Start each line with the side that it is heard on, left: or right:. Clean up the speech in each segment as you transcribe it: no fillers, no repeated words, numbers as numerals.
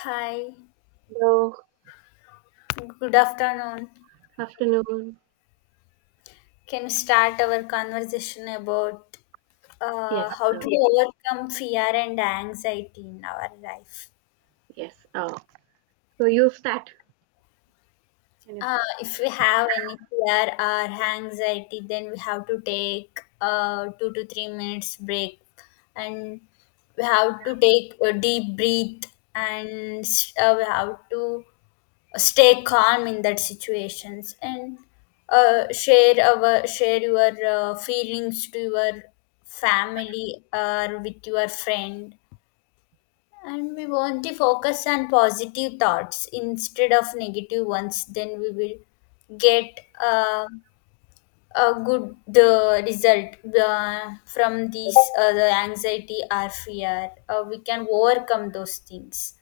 left: Hi,
right: Hello,
left: good afternoon.
right: afternoon.
left: Can we start our conversation about
right: Yes,
left: how to overcome fear and anxiety in our life?
right: yes. So you start. Can you start?
left: If we have any fear or anxiety, then we have to take 2 to 3 minutes break, and we have to take a deep breath, and we have to stay calm in that situations, and share our share your feelings to your family or with your friend. And we want to focus on positive thoughts instead of negative ones. Then we will get a good the result from the anxiety or fear. We can overcome those things,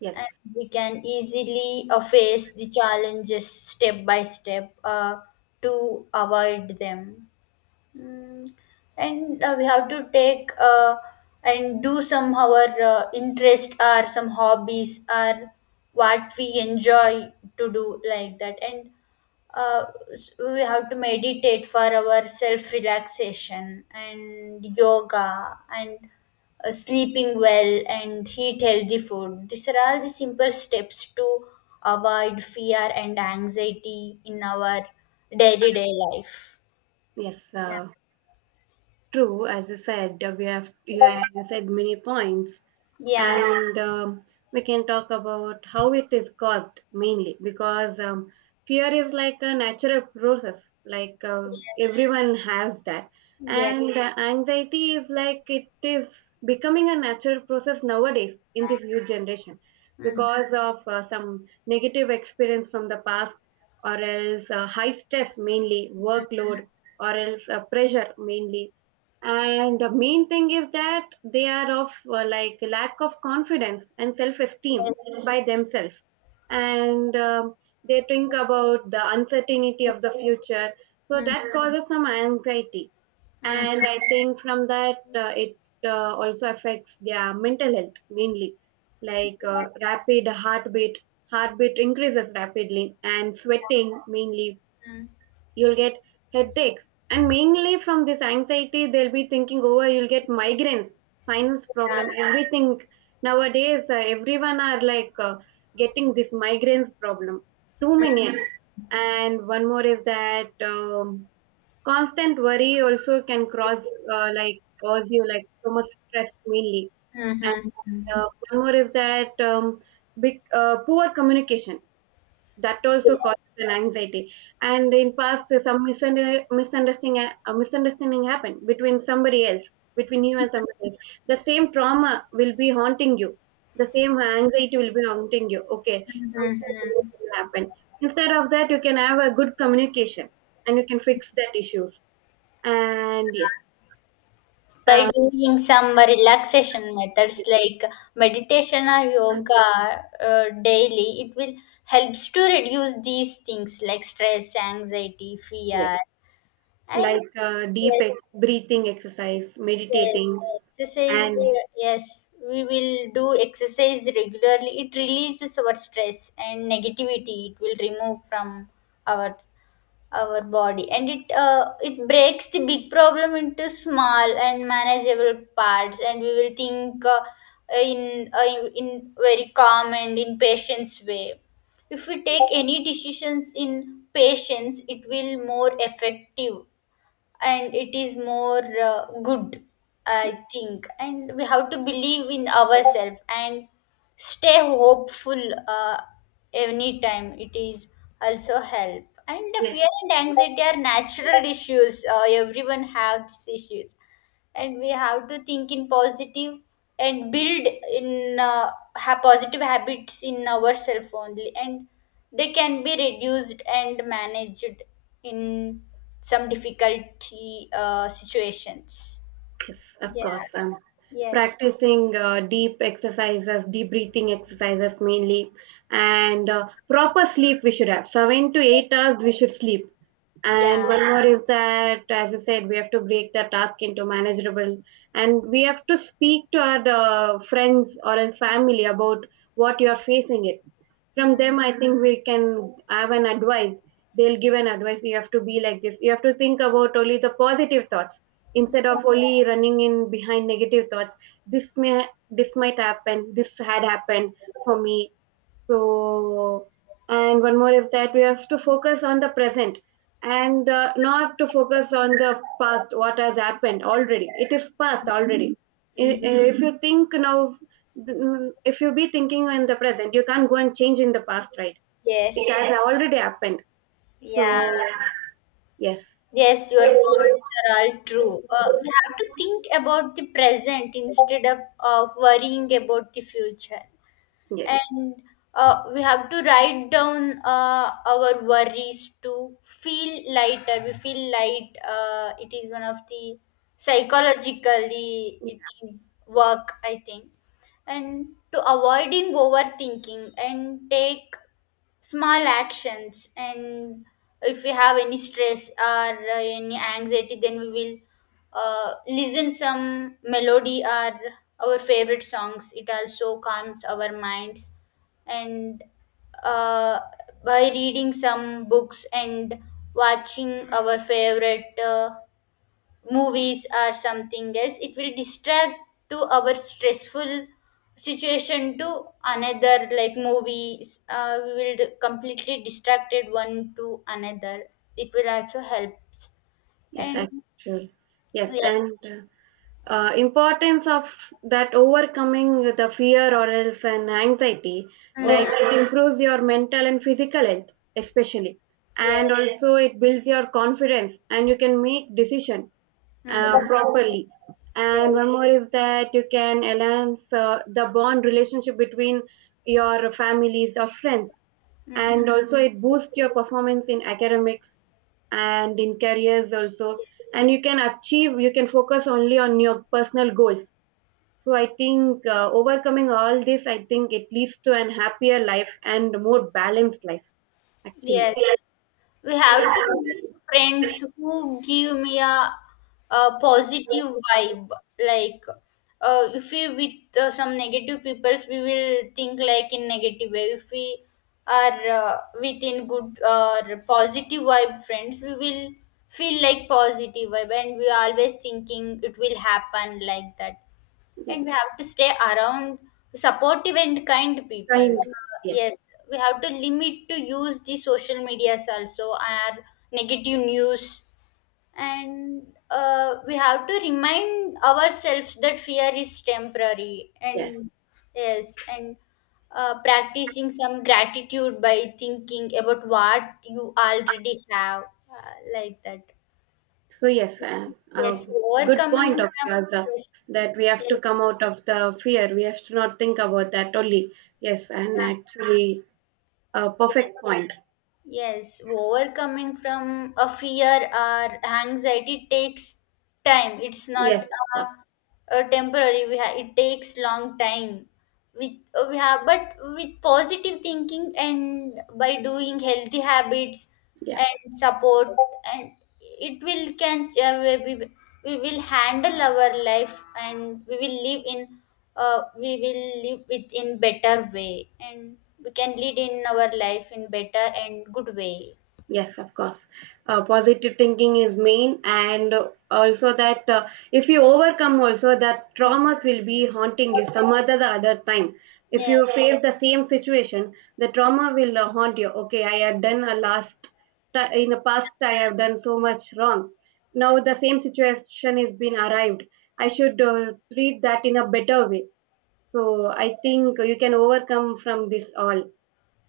right: Yes,
left: and we can easily face the challenges step by step to avoid them. Mm. And we have to take and do some our interest or some hobbies or what we enjoy to do like that. And uh, we have to meditate for our self relaxation and yoga, and sleeping well and eat healthy food. These are all the simple steps to avoid fear and anxiety in our day to day life.
right: yes.
left: Yeah.
right: True. As you said, we have you have said many points,
left: Yeah.
right: and we can talk about how it is caused mainly because fear is like a natural process, like,
left: Yes.
right: everyone has that.
left: Yes.
right: And anxiety is like it is becoming a natural process nowadays in this youth generation,
left: Mm.
right: because of some negative experience from the past, or else high stress, mainly workload, or else pressure mainly. And the main thing is that they are of, like, lack of confidence and self-esteem
left: Yes.
right: by themselves. And they think about the uncertainty of the future, so
left: Mm.
right: that causes some anxiety.
left: Mm.
right: And I think from that it also affects their mental health, mainly like, rapid heartbeat, heartbeat increases rapidly, and sweating mainly.
left: Mm.
right: You'll get headaches. And mainly from this anxiety they'll be thinking over, you'll get migraines, sinus problem,
left: Yeah.
right: everything. Nowadays, everyone are like, getting this migraines problem, too many. And one more is that constant worry also can cause, like, cause you like so much stress, mainly.
left: Mm.
right: And
left: Mm. Mm.
right: uh, one more is that poor communication, that also causes an anxiety. And in past some misunderstanding happened between you and somebody else. The same trauma will be haunting you, the same anxiety will be haunting you, okay, something
left: Mhm.
right: will happen. Instead of that, you can have a good communication, and you can fix that issues. And yes,
left: By
right: uh,
left: doing some relaxation methods
right: yes,
left: like meditation or
right: um,
left: yoga daily, it will helps to reduce these things like stress, anxiety,
right: yes,
left: fear, and
right: like, deep
left: yes,
right: breathing exercise,
left: Yes,
right: meditating,
left: exercise.
right: and
left: Yes, we will do exercise regularly. It releases our stress and negativity. It will remove from our body, and it breaks the big problem into small and manageable parts, and we will think in very calm and in patience way. If we take any decisions in patience, it will more effective, and it is more good, I think. And we have to believe in ourselves and stay hopeful uh, anytime. It is also help, and the fear and anxiety are natural issues. Everyone have these issues, and we have to think in positive and build in uh, positive habits in ourselves only, and they can be reduced and managed in some difficulty situations.
right: yes, of
left: Yeah.
right: course. I'm
left: Yes.
right: practicing, deep exercises, deep breathing exercises, mainly, and proper sleep we should have. Seven to eight
left: Yes.
right: hours we should sleep. And
left: Yeah.
right: one more is that, as you said, we have to break the task into manageable, and we have to speak to our, friends or else family, about what you are facing it. From
left: Mm.
right: them, I think we can have an advice. They'll give an advice. You have to be like this. You have to think about only the positive thoughts instead of only running in behind negative thoughts. this may this might happen, this had happened for me, so. And one more is that we have to focus on the present, and not to focus on the past. What has happened already, it is past already. I-
left: Mhm.
right: if you think now, if you be thinking in the present, you can't go and change in the past, right? It
left: Yes.
right: has already happened, so
left: Yeah.
right: yes.
left: Yes, your points are all true. We have to think about the present instead of, worrying about the future.
right: Yes,
left: And we have to write down our worries to feel lighter. We feel light. It is one of the psychologically it is work, I think, and to avoiding overthinking and take small actions. And if we have any stress or any anxiety, then we will listen some melody or our favorite songs. It also calms our minds. And uh, by reading some books and watching our favorite movies or something else, it will distract to our stressful situation to another. Like movies, we will completely distracted one to another. It will also helps.
right: yes,
left: And
right: actually. Yes,
left: yes.
right: and importance of that, overcoming the fear or else and anxiety, like
left: Mhm.
right: it improves your mental and physical health, especially.
left: Yeah.
right: And also it builds your confidence, and you can make decision
left: Mhm.
right: properly.
left: Yeah.
right: And one more is that you can enhance the bond relationship between your families or friends.
left: Mm-hmm.
right: And also, it boosts your performance in academics and in careers also. And you can achieve, you can focus only on your personal goals. So, I think overcoming all this, I think it leads to an happier life and more balanced life, actually.
left: Yes, we have to make friends who give me a positive vibe. Like, if we with some negative peoples, we will think like in negative way. If we are within good or positive vibe friends, we will feel like positive vibe, and we are always thinking it will happen like that. And
right: Yes.
left: we have to stay around supportive and kind people.
right: Kind. Yes.
left: Yes, we have to limit to use the social medias also, and negative news. And we have to remind ourselves that fear is temporary.
right: Yes.
left: And yes. And practicing some gratitude by thinking about what you already have, like that.
right: So yes,
left: Yes,
right: uh, good
left: overcoming
right: point of
left: some.
right: yours,
left: Yes.
right: that we have to
left: Yes.
right: come out of the fear. We have to not think about that only. Yes, and
left: Yeah.
right: actually a perfect point.
left: Yes, overcoming from a fear or anxiety takes time. It's not
right: Yes, uh,
left: a temporary. It takes long time. With we have, but with positive thinking and by doing healthy habits
right: yeah.
left: and support, and it will can uh, we, we we will handle our life. And we will live with in better way, and we can lead in our life in better and good way.
right: Yes, of course. Positive thinking is main, and also that if you overcome also, that traumas will be haunting you some other the other time. If
left: Yeah.
right: you face the same situation, the trauma will haunt you. Okay, I have done a last in the past. I have done so much wrong. Now the same situation has been arrived. I should treat that in a better way. So I think you can overcome from this all,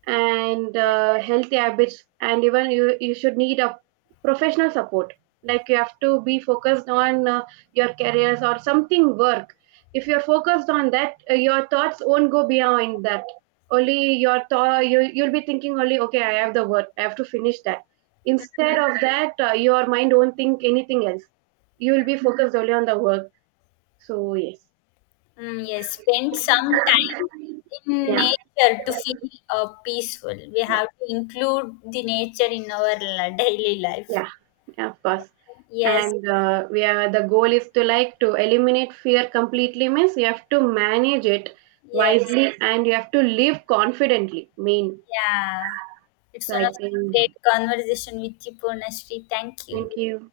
right: and healthy habits, and even you should need a professional support, like you have to be focused on your careers or something work. If you're focused on that, your thoughts won't go beyond that. Only your thought, you'll be thinking only, okay, I have the work, I have to finish that. Instead of that, your mind won't think anything else. You'll be focused only on the work, so yes.
left: Mm, yes, spend some time in
right: Yeah,
left: nature to
right: yeah.
left: feel peaceful. We have to include the nature in our daily life.
right: Yeah, yeah, of course.
left: Yes.
right: And we are the goal is to, like, to eliminate fear completely, means you have to manage it
left: Yes.
right: wisely, and you have to live confidently. Mean.
left: Yeah, it's
right: So
left: one
right: I
left: of the
right: think,
left: great conversation with you, Purnashree. Thank
right: thank
left: you.
right: you.